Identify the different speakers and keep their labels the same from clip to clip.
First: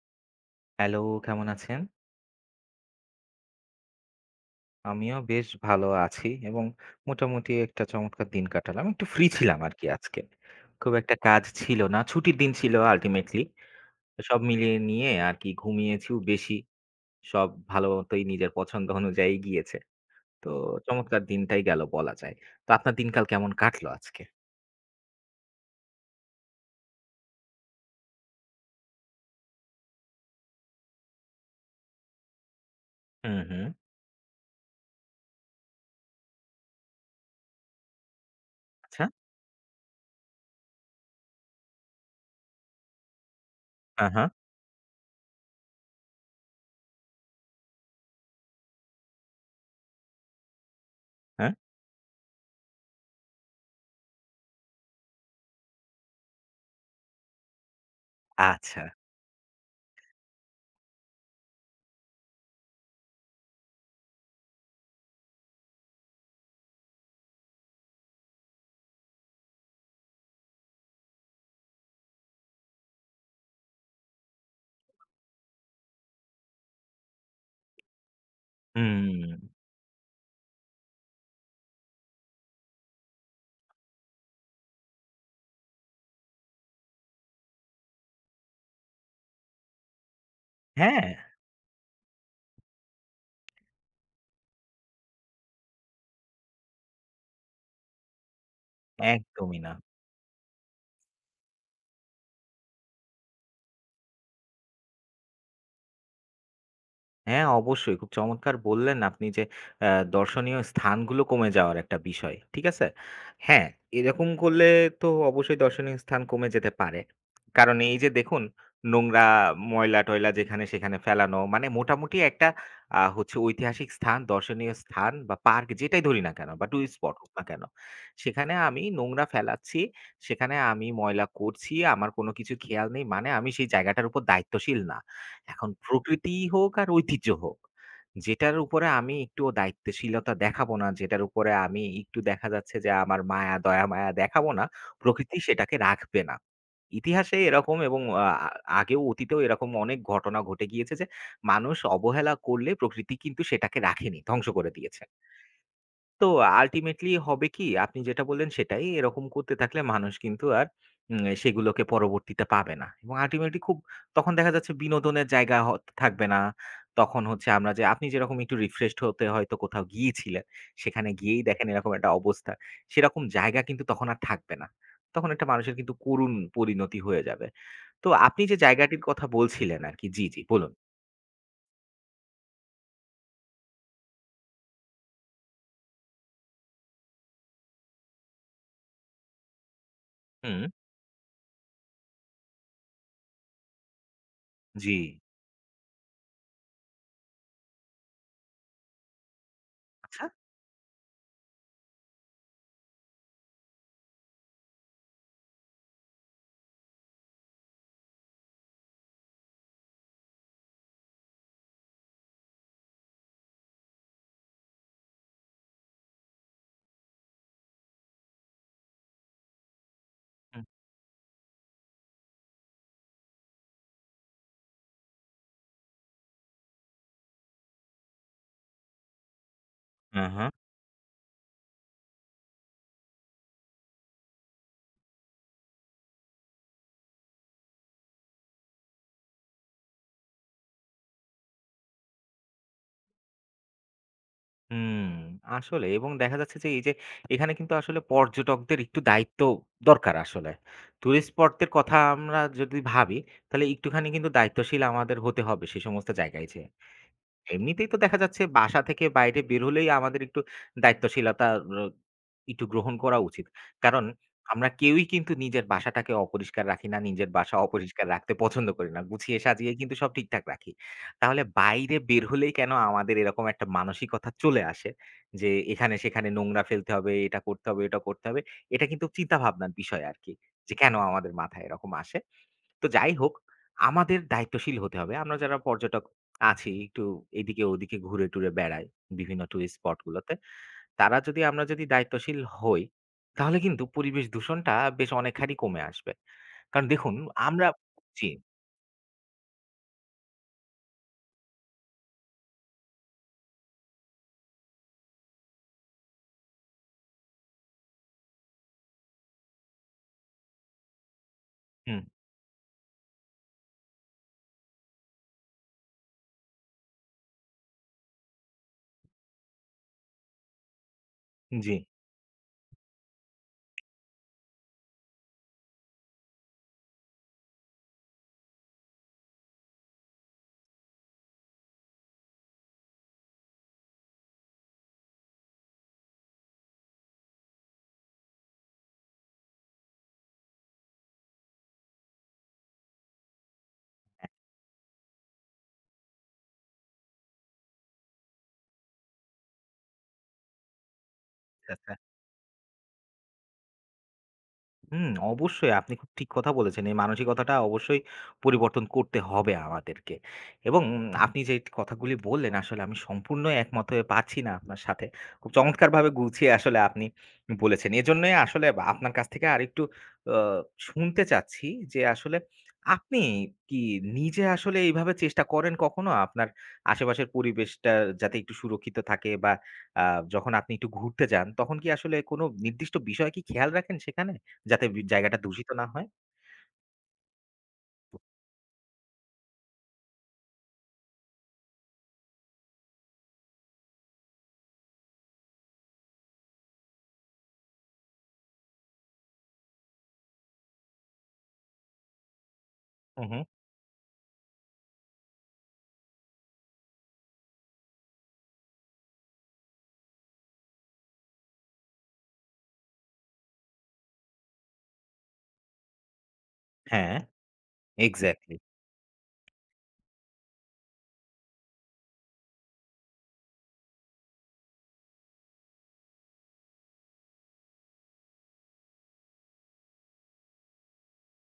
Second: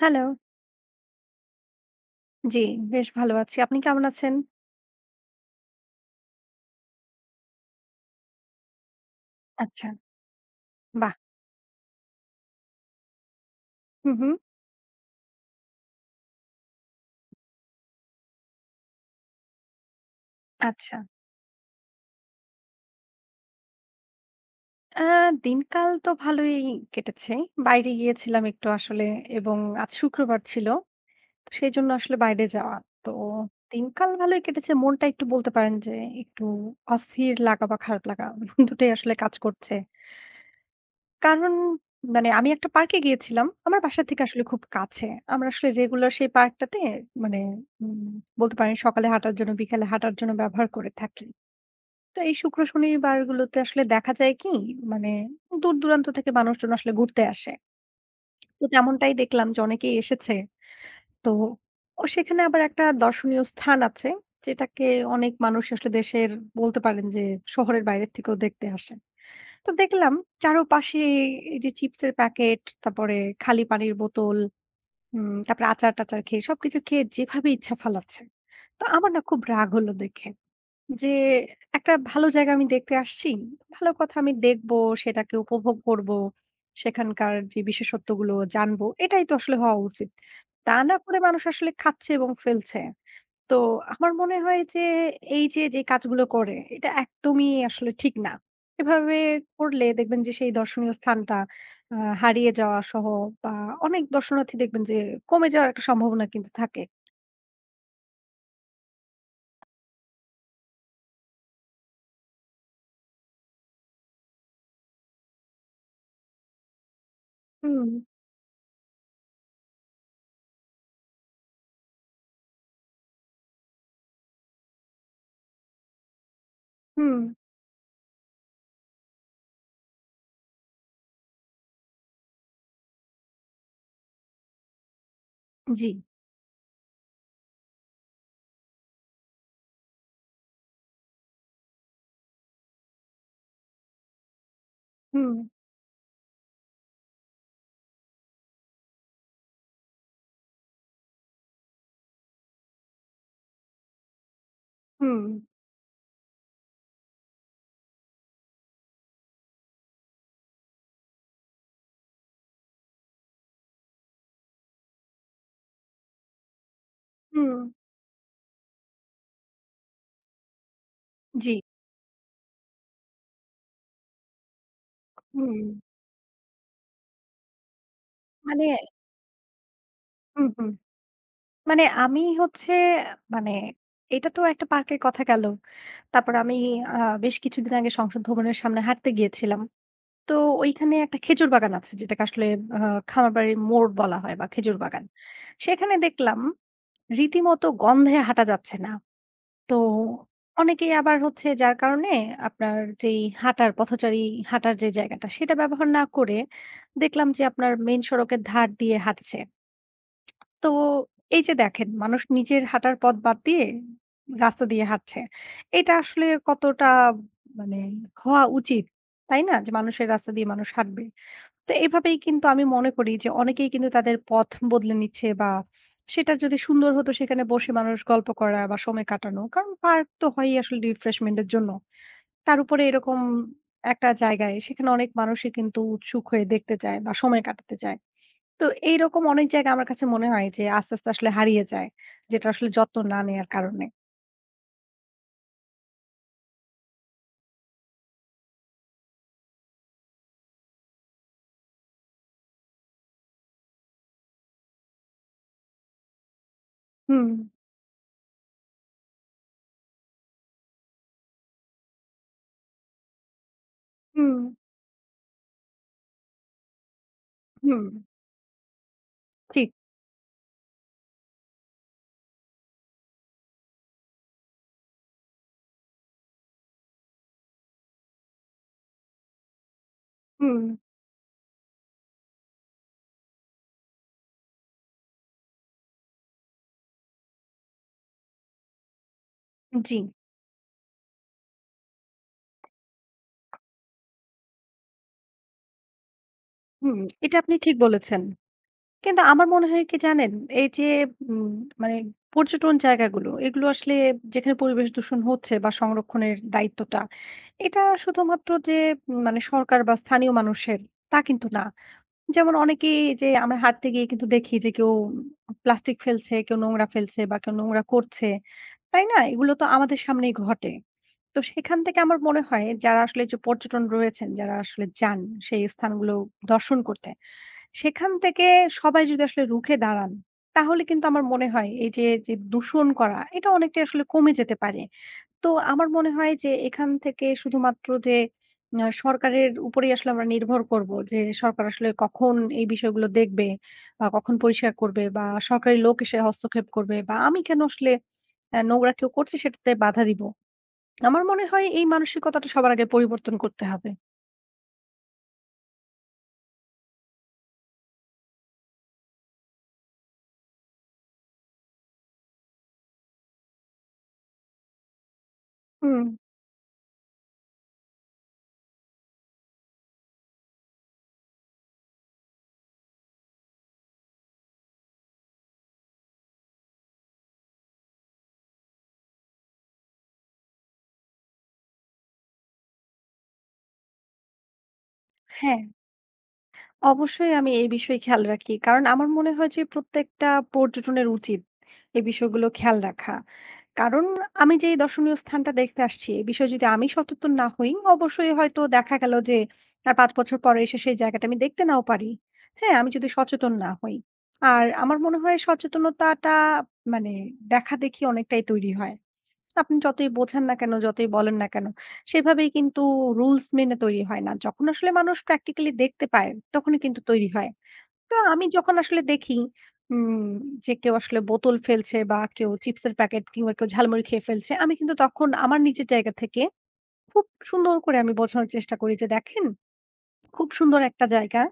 Speaker 1: Hello.
Speaker 2: Hello, কেমন আছেন?
Speaker 1: জি, বেশ ভালো আছি। আপনি কেমন আছেন?
Speaker 2: আমিও বেশ ভালো আছি এবং মোটামুটি একটা চমৎকার দিন কাটালাম। একটু ফ্রি ছিলাম আরকি
Speaker 1: আচ্ছা।
Speaker 2: আজকে। খুব
Speaker 1: বাহ!
Speaker 2: একটা কাজ ছিল না। ছুটির দিন ছিল আল্টিমেটলি।
Speaker 1: হু, হু।
Speaker 2: সব মিলিয়ে নিয়ে আরকি ঘুমিয়েছিও বেশি। সব ভালো মতোই নিজের পছন্দ অনুযায়ী গিয়েছে। তো
Speaker 1: আচ্ছা।
Speaker 2: চমৎকার দিনটাই গেল বলা যায়। তো আপনার দিনকাল কেমন কাটলো আজকে?
Speaker 1: আ দিনকাল তো ভালোই কেটেছে। বাইরে গিয়েছিলাম একটু আসলে এবং আজ শুক্রবার ছিল। সেজন্য আসলে বাইরে যাওয়া। তো
Speaker 2: হুম, হুম।
Speaker 1: দিনকাল ভালোই কেটেছে। মনটা একটু বলতে পারেন যে একটু অস্থির লাগা বা খারাপ লাগা দুটোই
Speaker 2: আচ্ছা।
Speaker 1: আসলে কাজ করছে। কারণ মানে আমি একটা পার্কে গিয়েছিলাম। আমার বাসা
Speaker 2: হ্যাঁ,
Speaker 1: থেকে
Speaker 2: হ্যাঁ,
Speaker 1: আসলে খুব কাছে। আমরা আসলে রেগুলার সেই পার্কটাতে মানে উম বলতে পারেন সকালে হাঁটার জন্য, বিকালে হাঁটার জন্য ব্যবহার করে থাকি।
Speaker 2: হ্যাঁ।
Speaker 1: তো এই শুক্র শনিবারগুলোতে আসলে দেখা যায় কি মানে দূর-দূরান্ত থেকে মানুষজন আসলে ঘুরতে আসে। তো
Speaker 2: আচ্ছা।
Speaker 1: তেমনটাই দেখলাম যে অনেকেই এসেছে। তো ও সেখানে আবার একটা দর্শনীয় স্থান আছে যেটাকে অনেক মানুষ আসলে দেশের বলতে পারেন যে শহরের বাইরের থেকেও দেখতে আসে। তো দেখলাম চারপাশে এই যে চিপসের প্যাকেট, তারপরে খালি পানির বোতল, তারপরে আচার-টাচার খেয়ে সবকিছু খেয়ে যেভাবে ইচ্ছা ফালাচ্ছে। তো আমার না খুব
Speaker 2: হুম।
Speaker 1: রাগ হলো দেখে যে একটা ভালো জায়গা আমি দেখতে আসছি। ভালো কথা আমি দেখব, সেটাকে উপভোগ করব। সেখানকার যে বিশেষত্বগুলো জানবো, এটাই তো আসলে হওয়া উচিত। তা না
Speaker 2: হ্যাঁ,
Speaker 1: করে মানুষ আসলে খাচ্ছে এবং ফেলছে। তো আমার মনে হয় যে এই যে, যে কাজগুলো করে এটা একদমই আসলে ঠিক না। এভাবে
Speaker 2: একদমই না।
Speaker 1: করলে দেখবেন যে সেই দর্শনীয় স্থানটা আ হারিয়ে যাওয়া সহ বা অনেক দর্শনার্থী দেখবেন যে কমে যাওয়ার একটা সম্ভাবনা কিন্তু থাকে।
Speaker 2: হ্যাঁ, অবশ্যই। খুব চমৎকার বললেন আপনি যে আ দর্শনীয় স্থানগুলো কমে যাওয়ার একটা বিষয়। ঠিক আছে? হ্যাঁ, এরকম করলে তো অবশ্যই দর্শনীয় স্থান কমে যেতে পারে। কারণ
Speaker 1: হুম,
Speaker 2: এই যে দেখুন নোংরা, ময়লা-টয়লা যেখানে সেখানে ফেলানো মানে মোটামুটি একটা হচ্ছে ঐতিহাসিক স্থান, দর্শনীয় স্থান বা পার্ক যেটাই ধরি না কেন বা টুরিস্ট স্পট
Speaker 1: হুম,
Speaker 2: হোক না কেন। সেখানে আমি নোংরা ফেলাচ্ছি, সেখানে আমি ময়লা করছি, আমার কোনো কিছু খেয়াল নেই মানে আমি সেই জায়গাটার উপর দায়িত্বশীল না। এখন
Speaker 1: জি,
Speaker 2: প্রকৃতি হোক আর ঐতিহ্য হোক, যেটার উপরে আমি একটুও দায়িত্বশীলতা দেখাবো না, যেটার উপরে আমি একটু দেখা যাচ্ছে যে আমার মায়া, দয়া মায়া দেখাবো না,
Speaker 1: হুম,
Speaker 2: প্রকৃতি সেটাকে রাখবে না। ইতিহাসে এরকম এবং আগেও অতীতেও এরকম অনেক ঘটনা ঘটে গিয়েছে যে, মানুষ অবহেলা করলে প্রকৃতি কিন্তু সেটাকে রাখেনি, ধ্বংস করে দিয়েছে।
Speaker 1: হুম,
Speaker 2: তো আল্টিমেটলি হবে কি আপনি যেটা বললেন সেটাই। এরকম করতে থাকলে মানুষ কিন্তু আর সেগুলোকে পরবর্তীতে পাবে না। এবং আল্টিমেটলি খুব তখন দেখা যাচ্ছে বিনোদনের জায়গা থাকবে না। তখন হচ্ছে
Speaker 1: হুম,
Speaker 2: আমরা যে আপনি যেরকম একটু রিফ্রেশড হতে হয়তো কোথাও গিয়েছিলেন, সেখানে গিয়েই
Speaker 1: জি,
Speaker 2: দেখেন এরকম একটা অবস্থা। সেরকম জায়গা কিন্তু তখন আর থাকবে না। তখন একটা
Speaker 1: হুম।
Speaker 2: মানুষের কিন্তু করুণ পরিণতি হয়ে যাবে। তো আপনি যে
Speaker 1: মানে
Speaker 2: জায়গাটির কথা বলছিলেন আরকি জি, জি
Speaker 1: হুম, হুম।
Speaker 2: বলুন।
Speaker 1: মানে আমি হচ্ছে মানে এটা তো একটা পার্কের কথা গেল। তারপর আমি আ বেশ কিছুদিন আগে সংসদ ভবনের সামনে হাঁটতে গিয়েছিলাম। তো
Speaker 2: হুম,
Speaker 1: ওইখানে একটা খেজুর বাগান আছে যেটাকে আসলে আ খামারবাড়ির মোড় বলা হয় বা খেজুর
Speaker 2: জি।
Speaker 1: বাগান। সেখানে দেখলাম রীতিমতো গন্ধে হাঁটা যাচ্ছে না। তো
Speaker 2: আচ্ছা।
Speaker 1: অনেকেই আবার হচ্ছে যার কারণে আপনার যেই হাঁটার পথচারী হাঁটার যে জায়গাটা সেটা ব্যবহার না করে দেখলাম যে আপনার মেইন সড়কের ধার দিয়ে হাঁটছে। তো এই যে দেখেন মানুষ নিজের হাঁটার পথ বাদ দিয়ে রাস্তা দিয়ে হাঁটছে। এটা আসলে কতটা মানে হওয়া উচিত, তাই না? যে মানুষের রাস্তা দিয়ে
Speaker 2: হুম।
Speaker 1: মানুষ হাঁটবে। তো এভাবেই কিন্তু আমি মনে করি যে অনেকেই কিন্তু তাদের পথ বদলে নিচ্ছে বা সেটা যদি সুন্দর হতো সেখানে বসে মানুষ গল্প করা বা সময় কাটানো কারণ পার্ক তো
Speaker 2: হ্যাঁ, হ্যাঁ।
Speaker 1: হয়ই আসলে রিফ্রেশমেন্টের জন্য। তার উপরে এরকম একটা জায়গায় সেখানে অনেক মানুষই কিন্তু উৎসুক হয়ে দেখতে চায় বা সময় কাটাতে চায়। তো এইরকম অনেক জায়গা আমার কাছে মনে হয় যে আস্তে আস্তে আসলে হারিয়ে যায় যেটা আসলে যত্ন না নেয়ার কারণে।
Speaker 2: হুম, আসলে এবং দেখা যাচ্ছে যে এই যে এখানে কিন্তু আসলে পর্যটকদের একটু দায়িত্ব দরকার আসলে। টুরিস্ট স্পটদের কথা আমরা যদি ভাবি, তাহলে একটুখানি কিন্তু দায়িত্বশীল আমাদের হতে হবে সে সমস্ত জায়গায় যেয়ে।
Speaker 1: হুম,
Speaker 2: এমনিতেই তো দেখা যাচ্ছে বাসা থেকে বাইরে বের হলেই আমাদের একটু দায়িত্বশীলতা র একটু গ্রহণ করা উচিত। কারণ
Speaker 1: হুম,
Speaker 2: আমরা কেউই কিন্তু নিজের বাসাটাকে অপরিষ্কার রাখি না। নিজের বাসা
Speaker 1: হুম,
Speaker 2: অপরিষ্কার রাখতে পছন্দ করি না। গুছিয়ে
Speaker 1: ঠিক,
Speaker 2: সাজিয়ে কিন্তু সব ঠিকঠাক রাখি। তাহলে বাইরে বের হলেই কেন আমাদের এরকম একটা মানসিকতা চলে আসে যে এখানে সেখানে নোংরা ফেলতে হবে, এটা করতে হবে, ওটা করতে হবে। এটা কিন্তু চিন্তাভাবনার বিষয় আরকি।
Speaker 1: হুম,
Speaker 2: যে কেন আমাদের মাথায় এরকম আসে? তো যাই হোক, আমাদের দায়িত্বশীল হতে হবে। আমরা যারা পর্যটক আছি, একটু এদিকে ওদিকে ঘুরে-টুরে বেড়াই বিভিন্ন টুরিস্ট
Speaker 1: জি,
Speaker 2: স্পট গুলোতে। তারা যদি আমরা যদি দায়িত্বশীল হই, তাহলে কিন্তু পরিবেশ দূষণটা বেশ অনেকখানি কমে আসবে। কারণ
Speaker 1: হুম,
Speaker 2: দেখুন
Speaker 1: এটা আপনি
Speaker 2: আমরা
Speaker 1: ঠিক বলেছেন।
Speaker 2: জি,
Speaker 1: কিন্তু আমার মনে হয় কি জানেন? এই যে উম মানে পর্যটন জায়গাগুলো, এগুলো আসলে যেখানে পরিবেশ দূষণ হচ্ছে বা সংরক্ষণের দায়িত্বটা, এটা শুধুমাত্র যে মানে সরকার বা স্থানীয় মানুষের তা কিন্তু না।
Speaker 2: হুম,
Speaker 1: যেমন অনেকেই যে আমরা হাঁটতে গিয়ে কিন্তু দেখি যে কেউ প্লাস্টিক ফেলছে, কেউ নোংরা ফেলছে বা কেউ নোংরা করছে। তাই না? এগুলো তো আমাদের সামনেই ঘটে। তো
Speaker 2: জি।
Speaker 1: সেখান থেকে আমার মনে হয় যারা আসলে যে পর্যটন রয়েছেন, যারা আসলে যান সেই স্থানগুলো দর্শন করতে সেখান থেকে সবাই যদি আসলে রুখে দাঁড়ান, তাহলে কিন্তু আমার মনে হয় এই যে, যে দূষণ করা এটা অনেকটাই আসলে কমে যেতে পারে। তো আমার মনে হয় যে এখান থেকে শুধুমাত্র যে সরকারের উপরেই আসলে আমরা নির্ভর করব যে সরকার আসলে কখন এই বিষয়গুলো দেখবে বা কখন পরিষ্কার করবে বা সরকারি লোক এসে হস্তক্ষেপ করবে বা আমি কেন আসলে নোংরা কেউ করছে সেটাতে বাধা দিব। আমার মনে হয় এই মানসিকতাটা সবার আগে পরিবর্তন করতে হবে।
Speaker 2: হুম, অবশ্যই আপনি খুব ঠিক কথা বলেছেন। এই মানসিকতাটা অবশ্যই পরিবর্তন করতে হবে আমাদেরকে। এবং আপনি যে কথাগুলি বললেন আসলে আমি সম্পূর্ণ একমত হয়ে পারছি না আপনার সাথে। খুব
Speaker 1: হুম,
Speaker 2: চমৎকারভাবে গুছিয়ে আসলে আপনি বলেছেন। এজন্যই আসলে বা আপনার কাছ থেকে আরেকটু আ শুনতে চাচ্ছি যে আসলে আপনি কি নিজে আসলে এইভাবে চেষ্টা করেন কখনো? আপনার আশেপাশের পরিবেশটা যাতে একটু সুরক্ষিত থাকে বা আ যখন আপনি একটু ঘুরতে যান তখন কি আসলে কোনো নির্দিষ্ট বিষয় কি খেয়াল রাখেন সেখানে? যাতে জায়গাটা
Speaker 1: হ্যাঁ।
Speaker 2: দূষিত না হয়।
Speaker 1: অবশ্যই আমি এই বিষয়ে খেয়াল রাখি। কারণ আমার মনে হয় যে প্রত্যেকটা পর্যটনের উচিত এই বিষয়গুলো খেয়াল রাখা। কারণ আমি যে এই দর্শনীয় স্থানটা দেখতে আসছি এ বিষয়ে যদি আমি সচেতন না হই অবশ্যই হয়তো দেখা গেল যে আর ৫ বছর পরে এসে সেই জায়গাটা আমি দেখতে নাও পারি। হ্যাঁ, আমি যদি
Speaker 2: হু, হু।
Speaker 1: সচেতন না হই। আর আমার মনে হয় সচেতনতাটা মানে দেখাদেখি অনেকটাই তৈরি হয়। আপনি যতই বোঝান না কেন, যতই বলেন না কেন, সেভাবেই কিন্তু রুলস মেনে তৈরি হয় না। যখন আসলে মানুষ প্র্যাকটিক্যালি দেখতে পায়, তখনই কিন্তু
Speaker 2: হ্যাঁ,
Speaker 1: তৈরি হয়। তো আমি
Speaker 2: এক্সাক্টলি।
Speaker 1: যখন আসলে দেখি উম যে কেউ আসলে বোতল ফেলছে বা কেউ চিপসের প্যাকেট কিংবা কেউ ঝালমুড়ি খেয়ে ফেলছে, আমি কিন্তু তখন আমার নিজের জায়গা থেকে খুব সুন্দর করে আমি বোঝানোর চেষ্টা করি যে, "দেখেন খুব সুন্দর একটা জায়গা।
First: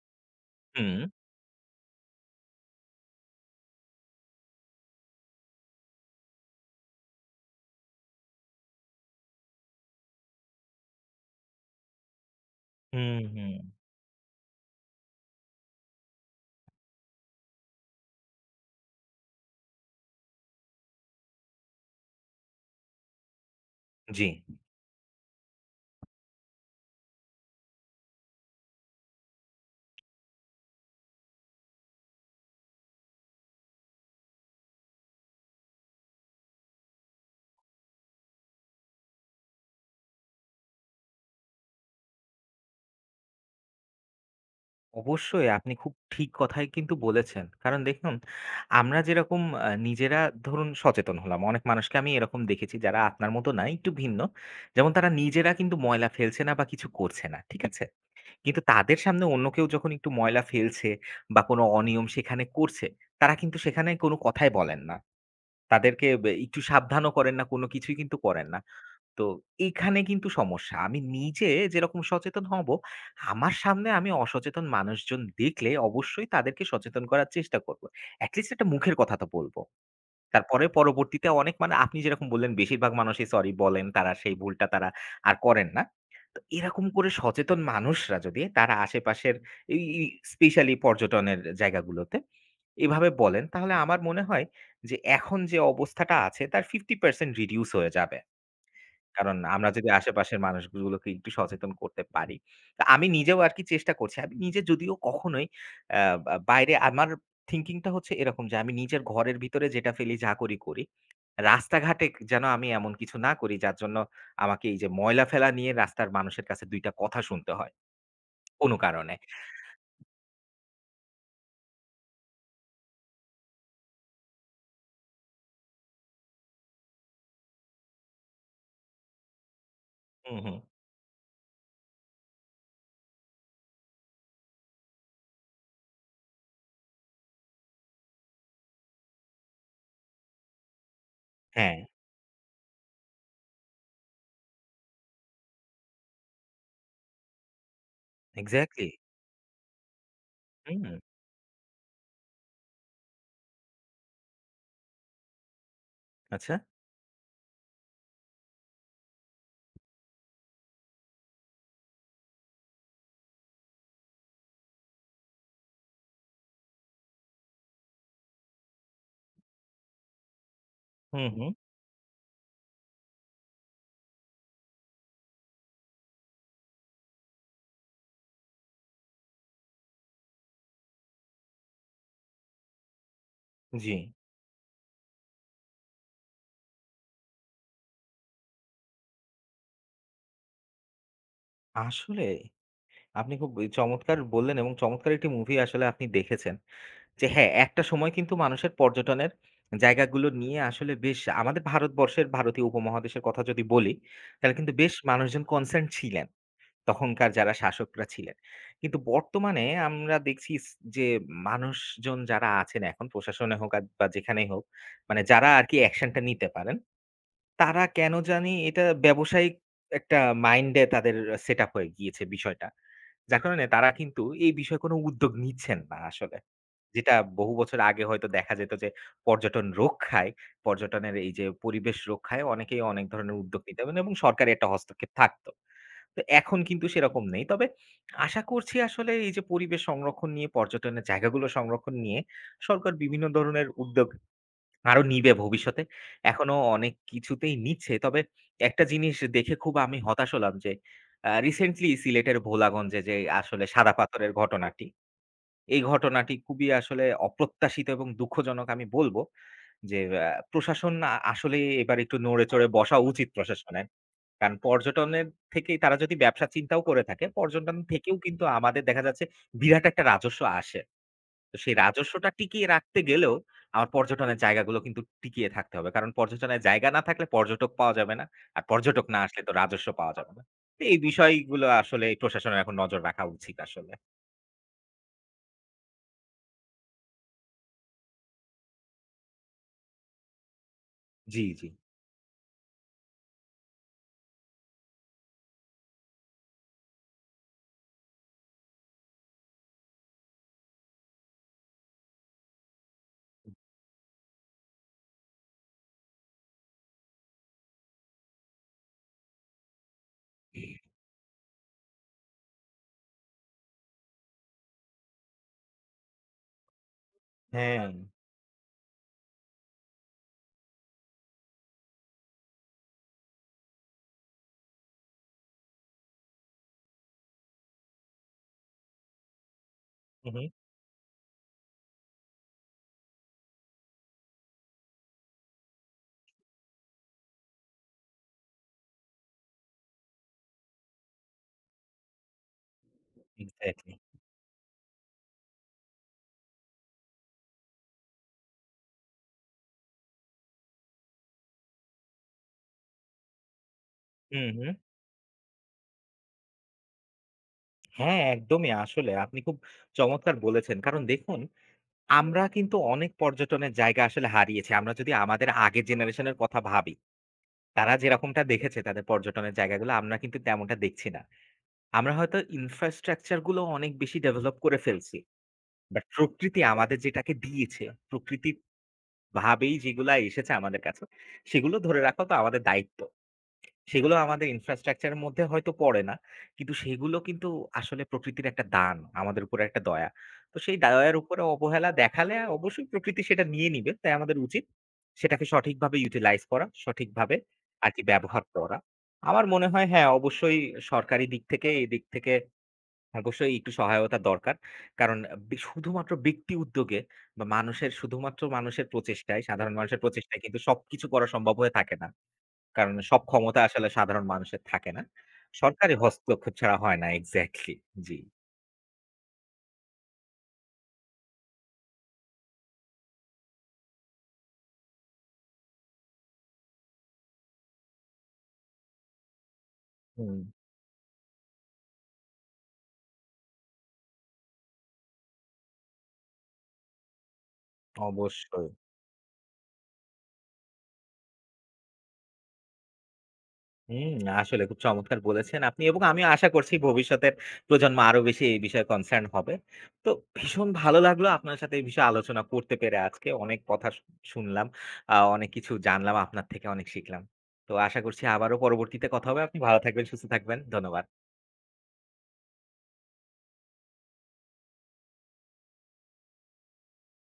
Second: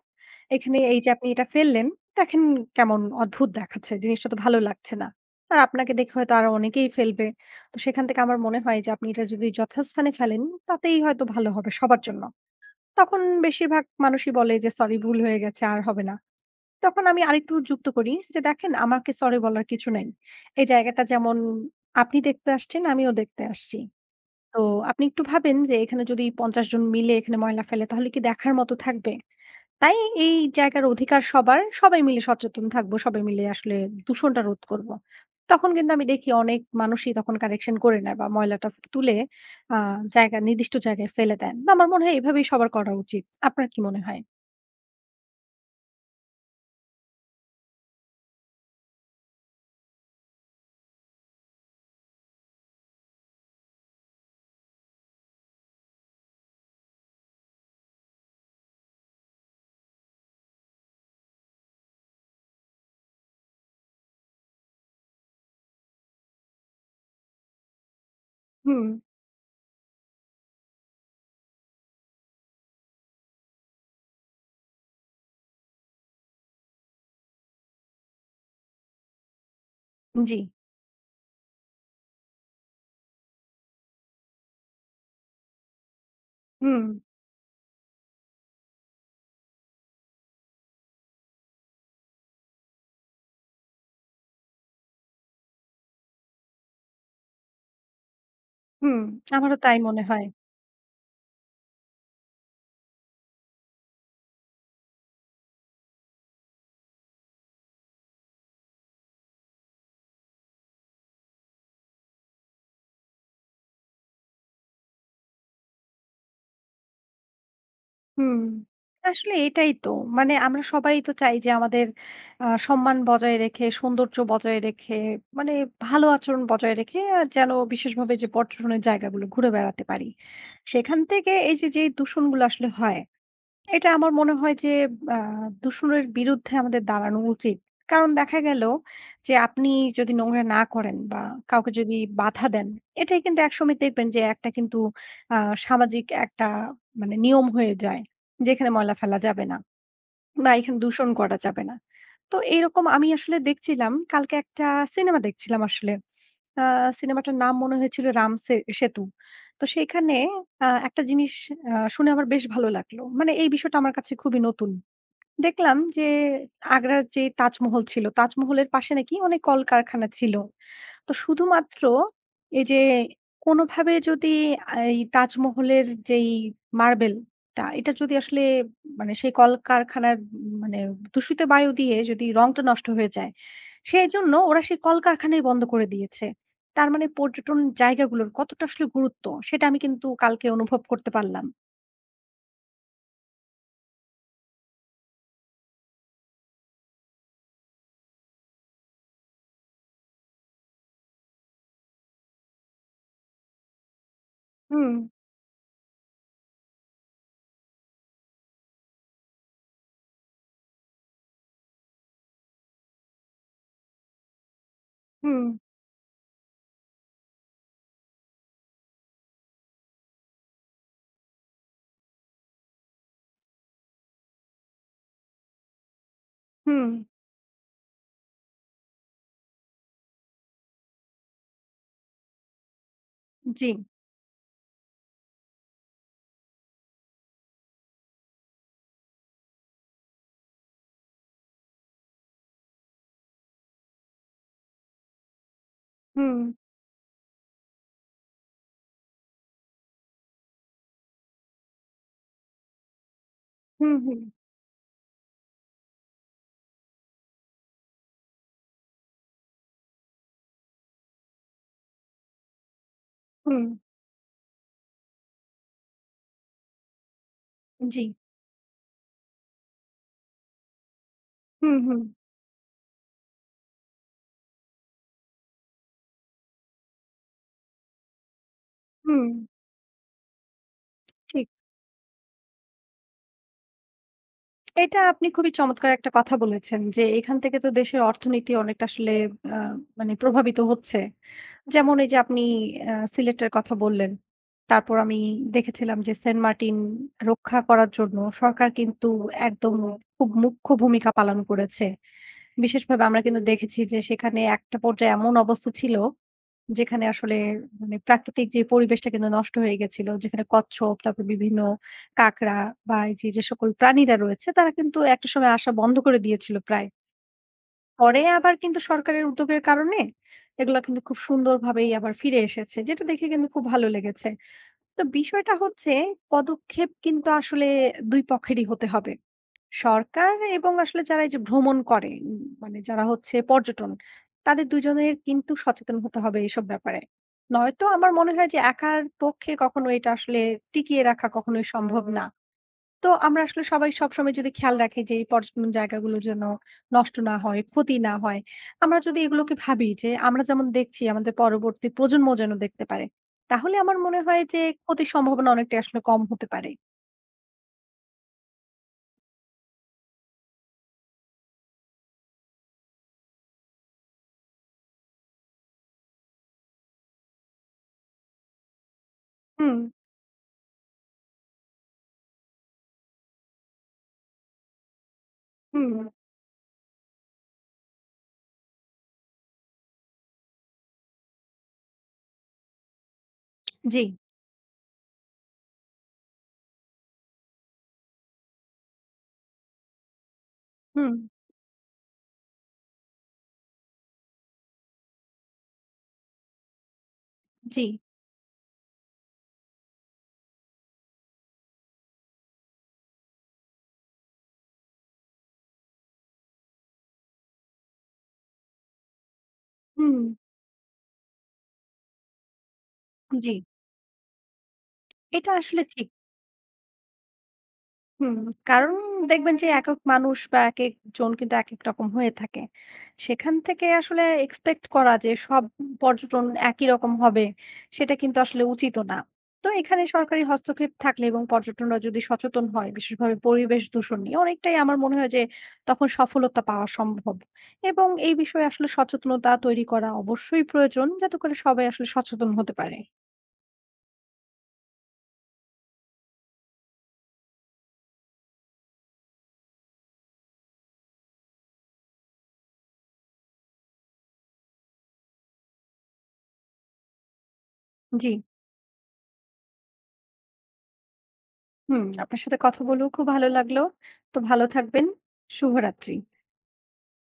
Speaker 1: এখানে এই
Speaker 2: হুম,
Speaker 1: যে আপনি এটা ফেললেন, দেখেন কেমন অদ্ভুত দেখাচ্ছে। জিনিসটা তো ভালো লাগছে না। আর আপনাকে দেখে হয়তো আরো অনেকেই ফেলবে। তো সেখান থেকে আমার মনে হয় যে আপনি এটা যদি যথাস্থানে ফেলেন, তাতেই হয়তো ভালো হবে সবার জন্য।
Speaker 2: হুম,
Speaker 1: তখন
Speaker 2: হুম।
Speaker 1: বেশিরভাগ মানুষই বলে যে, "সরি ভুল হয়ে গেছে, আর হবে না।" তখন আমি আরেকটু যুক্ত করি যে, "দেখেন আমাকে সরি বলার কিছু নাই। এই জায়গাটা যেমন আপনি দেখতে আসছেন, আমিও দেখতে আসছি।
Speaker 2: জি,
Speaker 1: তো আপনি একটু ভাবেন যে এখানে যদি ৫০ জন মিলে এখানে ময়লা ফেলে তাহলে কি দেখার মতো থাকবে? তাই এই জায়গার অধিকার সবার, সবাই মিলে সচেতন থাকবো, সবাই মিলে আসলে দূষণটা রোধ করব। তখন কিন্তু আমি দেখি অনেক মানুষই তখন কারেকশন করে নেয় বা ময়লাটা তুলে আ জায়গা নির্দিষ্ট জায়গায় ফেলে দেন। তো আমার মনে হয় এভাবেই সবার করা উচিত। আপনার কি মনে হয়?
Speaker 2: অবশ্যই আপনি খুব ঠিক কথাই কিন্তু বলেছেন। কারণ দেখুন আমরা যেরকম নিজেরা ধরুন সচেতন হলাম। অনেক মানুষকে আমি এরকম দেখেছি যারা আপনার মতো না, একটু ভিন্ন। যেমন তারা নিজেরা কিন্তু ময়লা ফেলছে না বা কিছু করছে না। ঠিক আছে? কিন্তু তাদের সামনে অন্য কেউ যখন একটু ময়লা ফেলছে বা কোনো অনিয়ম সেখানে করছে, তারা কিন্তু সেখানে কোনো কথাই বলেন না। তাদেরকে একটু সাবধানও করেন না, কোনো কিছুই কিন্তু করেন না।
Speaker 1: হুম,
Speaker 2: তো এখানে কিন্তু সমস্যা। আমি নিজে যেরকম সচেতন হব, আমার সামনে আমি অসচেতন মানুষজন দেখলে অবশ্যই তাদেরকে সচেতন করার চেষ্টা করব। at least একটা মুখের কথা তো বলব।
Speaker 1: জি,
Speaker 2: তারপরে পরবর্তীতে অনেক মানে আপনি যেরকম বললেন বেশিরভাগ মানুষই সরি বলেন, তারা সেই ভুলটা তারা আর করেন না। তো
Speaker 1: হুম,
Speaker 2: এরকম করে সচেতন মানুষরা যদি তারা আশেপাশের এই এই স্পেশালি পর্যটনের জায়গাগুলোতে এভাবে বলেন, তাহলে আমার মনে হয় যে এখন যে অবস্থাটা আছে তার 50% রিডিউস হয়ে যাবে।
Speaker 1: হুম।
Speaker 2: কারণ
Speaker 1: আমারও
Speaker 2: আমরা
Speaker 1: তাই
Speaker 2: যদি
Speaker 1: মনে হয়।
Speaker 2: আশেপাশের মানুষগুলোকে একটু সচেতন করতে পারি। তো আমি নিজেও আরকি চেষ্টা করছি। আমি নিজে যদিও কখনোই আ বা বাইরে আমার থিংকিং টা হচ্ছে এরকম যে আমি নিজের ঘরের ভিতরে যেটা ফেলি যা করি, করি। রাস্তাঘাটে যেন আমি এমন কিছু না করি যার জন্য আমাকে এই যে ময়লা ফেলা নিয়ে রাস্তার মানুষের কাছে ২ টা কথা শুনতে হয়
Speaker 1: হুম,
Speaker 2: কোন কারণে।
Speaker 1: আসলে এটাই তো। মানে আমরা সবাই তো চাই যে আমাদের সম্মান বজায় রেখে, সৌন্দর্য বজায় রেখে, মানে ভালো আচরণ বজায় রেখে যেন বিশেষভাবে যে পর্যটনের জায়গাগুলো ঘুরে বেড়াতে পারি।
Speaker 2: হুম, হুম।
Speaker 1: সেখান থেকে এই যে যেই দূষণগুলো আসলে হয় এটা আমার মনে হয় যে আ দূষণের বিরুদ্ধে আমাদের দাঁড়ানো উচিত। কারণ দেখা গেল যে আপনি যদি নোংরা না করেন বা কাউকে
Speaker 2: হ্যাঁ,
Speaker 1: যদি বাধা দেন, এটাই কিন্তু একসময় দেখবেন যে একটা কিন্তু আ সামাজিক একটা মানে নিয়ম হয়ে যায়। যেখানে
Speaker 2: এক্সাক্টলি।
Speaker 1: ময়লা ফেলা যাবে না। বা এখানে
Speaker 2: হুম,
Speaker 1: দূষণ করা যাবে না। তো এরকম আমি আসলে দেখছিলাম, কালকে একটা সিনেমা দেখছিলাম আসলে।
Speaker 2: আচ্ছা।
Speaker 1: আ সিনেমাটার নাম মনে হয়েছিল 'রাম সে সেতু।' তো সেইখানে একটা জিনিস শুনে আমার বেশ ভালো লাগলো। মানে এই বিষয়টা আমার কাছে খুবই নতুন। দেখলাম যে আগ্রার যে তাজমহল ছিল, তাজমহলের পাশে নাকি অনেক কলকারখানা ছিল। তো
Speaker 2: হুম, হুম।
Speaker 1: শুধুমাত্র এই যে কোনোভাবে যদি এই তাজমহলের যেই মার্বেলটা এটা যদি আসলে মানে সেই কলকারখানার মানে দূষিত বায়ু দিয়ে যদি রংটা নষ্ট হয়ে যায়,
Speaker 2: জি।
Speaker 1: সেজন্য ওরা সেই কলকারখানাই বন্ধ করে দিয়েছে। তার মানে পর্যটন জায়গাগুলোর কতটা আসলে গুরুত্ব সেটা আমি কিন্তু কালকে অনুভব করতে পারলাম।
Speaker 2: আসলেই। আপনি খুব ই চমৎকার বললেন এবং চমৎকার একটি মুভি আসলে আপনি দেখেছেন। যে হ্যাঁ, একটা সময় কিন্তু মানুষের পর্যটনের জায়গাগুলো নিয়ে আসলে বেশ আমাদের ভারতবর্ষের, ভারতীয় উপমহাদেশের কথা যদি বলি, তাহলে কিন্তু
Speaker 1: হুম,
Speaker 2: বেশ মানুষজন কনসার্ন ছিলেন। তখনকার যারা শাসকরা ছিলেন। কিন্তু বর্তমানে আমরা দেখছি যে মানুষজন যারা আছেন এখন প্রশাসনে হোক আর বা যেখানেই হোক, মানে
Speaker 1: হুম,
Speaker 2: যারা আরকি অ্যাকশনটা নিতে পারেন তারা কেন জানি এটা ব্যবসায়িক একটা মাইন্ডে তাদের সেটআপ হয়ে গিয়েছে বিষয়টা। যার কারণে তারা কিন্তু এই বিষয়ে কোনো উদ্যোগ নিচ্ছেন না আসলে।
Speaker 1: হুম,
Speaker 2: যেটা বহু বছর আগে হয়তো দেখা যেত যে পর্যটন রক্ষায়, পর্যটনের এই যে পরিবেশ রক্ষায় অনেকেই অনেক ধরনের উদ্যোগ
Speaker 1: জি,
Speaker 2: নিতেন এবং সরকারি একটা হস্তক্ষেপ থাকতো। তো এখন কিন্তু সেরকম নেই। তবে আশা করছি আসলে এই যে পরিবেশ সংরক্ষণ নিয়ে, পর্যটনের জায়গাগুলো সংরক্ষণ নিয়ে সরকার বিভিন্ন ধরনের উদ্যোগ আরো নিবে ভবিষ্যতে।
Speaker 1: হুম।
Speaker 2: এখনো অনেক কিছুতেই নিচ্ছে। তবে একটা জিনিস দেখে খুব আমি হতাশ হলাম যে রিসেন্টলি সিলেটের ভোলাগঞ্জে যে আসলে সাদা
Speaker 1: হুম, হুম,
Speaker 2: পাথরের ঘটনাটি, এই ঘটনাটি খুবই আসলে অপ্রত্যাশিত এবং দুঃখজনক আমি বলব যে প্রশাসন আসলে এবার একটু নড়েচড়ে বসা উচিত
Speaker 1: হুম,
Speaker 2: প্রশাসনের। কারণ পর্যটনের থেকেই তারা যদি ব্যবসা চিন্তাও করে থাকে, পর্যটন
Speaker 1: জি।
Speaker 2: থেকেও কিন্তু আমাদের দেখা যাচ্ছে বিরাট একটা রাজস্ব আসে। তো সেই
Speaker 1: হুম, হুম,
Speaker 2: রাজস্বটা টিকিয়ে রাখতে গেলেও আমার পর্যটনের জায়গাগুলো কিন্তু টিকিয়ে থাকতে হবে। কারণ পর্যটনের জায়গা না থাকলে পর্যটক পাওয়া যাবে না। আর পর্যটক না
Speaker 1: হুম,
Speaker 2: আসলে তো রাজস্ব পাওয়া যাবে না। তো এই
Speaker 1: ঠিক।
Speaker 2: বিষয়গুলো আসলে প্রশাসনের এখন নজর রাখা উচিত আসলে।
Speaker 1: এটা আপনি খুবই চমৎকার একটা কথা বলেছেন যে, এখান থেকে তো দেশের অর্থনীতি অনেকটা আসলে আ মানে প্রভাবিত হচ্ছে।
Speaker 2: জি, জি।
Speaker 1: যেমন এই যে আপনি সিলেটের কথা বললেন। তারপর আমি দেখেছিলাম যে সেন্ট মার্টিন রক্ষা করার জন্য সরকার কিন্তু একদম খুব মুখ্য ভূমিকা পালন করেছে। বিশেষভাবে আমরা কিন্তু দেখেছি যে সেখানে একটা পর্যায়ে এমন অবস্থা ছিল যেখানে আসলে মানে প্রাকৃতিক যে পরিবেশটা কিন্তু নষ্ট হয়ে গেছিল। যেখানে কচ্ছপ, তারপর বিভিন্ন কাকড়া বা এই যে, যে সকল প্রাণীরা রয়েছে তারা কিন্তু একটা সময় আসা বন্ধ করে দিয়েছিল প্রায়।
Speaker 2: হ্যাঁ।
Speaker 1: পরে আবার কিন্তু সরকারের উদ্যোগের কারণে এগুলা কিন্তু খুব সুন্দরভাবেই আবার ফিরে এসেছে। যেটা দেখে কিন্তু খুব ভালো লেগেছে। তো বিষয়টা হচ্ছে পদক্ষেপ কিন্তু আসলে ২ পক্ষেরই হতে হবে।
Speaker 2: হু,
Speaker 1: সরকার
Speaker 2: হু।
Speaker 1: এবং আসলে যারা এই যে ভ্রমণ করে মানে যারা হচ্ছে পর্যটন তাদের দুজনের কিন্তু সচেতন হতে হবে এইসব ব্যাপারে। নয়তো আমার মনে হয় যে একার পক্ষে কখনো এটা আসলে টিকিয়ে রাখা কখনোই সম্ভব না। তো আমরা আসলে সবাই
Speaker 2: এক্সাক্টলি।
Speaker 1: সবসময় যদি খেয়াল রাখি যে এই পর্যটন জায়গাগুলো যেন নষ্ট না হয়, ক্ষতি না হয়, আমরা যদি এগুলোকে ভাবি যে আমরা যেমন দেখছি আমাদের পরবর্তী প্রজন্ম যেন দেখতে পারে, তাহলে আমার মনে হয়
Speaker 2: হুম,
Speaker 1: যে
Speaker 2: হুম।
Speaker 1: ক্ষতির সম্ভাবনা অনেকটা আসলে কম হতে পারে।
Speaker 2: হ্যাঁ, একদমই আসলে আপনি খুব চমৎকার বলেছেন। কারণ দেখুন আমরা কিন্তু অনেক পর্যটনের জায়গা আসলে হারিয়েছি। আমরা যদি আমাদের আগের জেনারেশন এর কথা ভাবি, তারা যেরকমটা দেখেছে তাদের পর্যটনের
Speaker 1: হুম,
Speaker 2: জায়গাগুলো আমরা কিন্তু তেমনটা দেখছি না। আমরা হয়তো ইনফ্রাস্ট্রাকচার গুলো অনেক বেশি ডেভেলপ করে ফেলছি।
Speaker 1: হুম,
Speaker 2: বাট প্রকৃতি আমাদের যেটাকে দিয়েছে, প্রকৃতির ভাবেই যেগুলা এসেছে আমাদের কাছে, সেগুলো ধরে রাখা তো আমাদের দায়িত্ব।
Speaker 1: জি,
Speaker 2: সেগুলো আমাদের ইনফ্রাস্ট্রাকচার এর মধ্যে হয়তো পড়ে না। কিন্তু সেগুলো কিন্তু আসলে প্রকৃতির একটা দান, আমাদের উপরে একটা দয়া। তো সেই
Speaker 1: হুম,
Speaker 2: দয়ার উপরে অবহেলা দেখালে অবশ্যই প্রকৃতি সেটা নিয়ে নিবে। তাই আমাদের উচিত সেটাকে সঠিকভাবে ইউটিলাইজ করা, সঠিকভাবে
Speaker 1: জি,
Speaker 2: আরকি ব্যবহার করা। আমার মনে হয় হ্যাঁ, অবশ্যই সরকারি দিক থেকে, এদিক থেকে অবশ্যই একটু সহায়তা দরকার। কারণ শুধুমাত্র ব্যক্তি উদ্যোগে বা মানুষের শুধুমাত্র মানুষের প্রচেষ্টায়, সাধারণ মানুষের
Speaker 1: হুম,
Speaker 2: প্রচেষ্টায় কিন্তু সবকিছু করা সম্ভব হয়ে থাকে না। কারণ সব
Speaker 1: জি।
Speaker 2: ক্ষমতা আসলে সাধারণ মানুষের থাকে না।
Speaker 1: এটা আসলে
Speaker 2: সরকারি
Speaker 1: ঠিক।
Speaker 2: হস্তক্ষেপ ছাড়া হয় না এক্সাক্টলি। জি।
Speaker 1: হুম, কারণ দেখবেন যে একেক মানুষ বা একেক জন কিন্তু একেক রকম হয়ে থাকে। সেখান থেকে আসলে এক্সপেক্ট করা যে সব পর্যটন একই রকম হবে সেটা কিন্তু আসলে উচিতও না। তো এখানে
Speaker 2: হুম,
Speaker 1: সরকারি হস্তক্ষেপ থাকলে এবং পর্যটনরা যদি সচেতন হয় বিশেষভাবে পরিবেশ দূষণ নিয়ে অনেকটাই আমার মনে হয় যে তখন সফলতা পাওয়া সম্ভব। এবং এই বিষয়ে
Speaker 2: অবশ্যই।
Speaker 1: আসলে সচেতনতা তৈরি করা অবশ্যই প্রয়োজন যাতে করে সবাই আসলে সচেতন হতে পারে।
Speaker 2: হুম, আসলে খুব চমৎকার বলেছেন আপনি এবং আমি আশা করছি ভবিষ্যতের প্রজন্ম আরো বেশি এই বিষয়ে কনসার্ন হবে। তো ভীষণ ভালো লাগলো আপনার সাথে এই বিষয়ে আলোচনা করতে পেরে আজকে। অনেক কথা শুনলাম, অনেক কিছু জানলাম আপনার থেকে অনেক শিখলাম। তো আশা করছি
Speaker 1: জি।
Speaker 2: আবারও পরবর্তীতে কথা হবে। আপনি ভালো থাকবেন, সুস্থ থাকবেন। ধন্যবাদ।
Speaker 1: হুম, আপনার সাথে কথা বলেও খুব ভালো লাগলো। তো ভালো থাকবেন। শুভরাত্রি।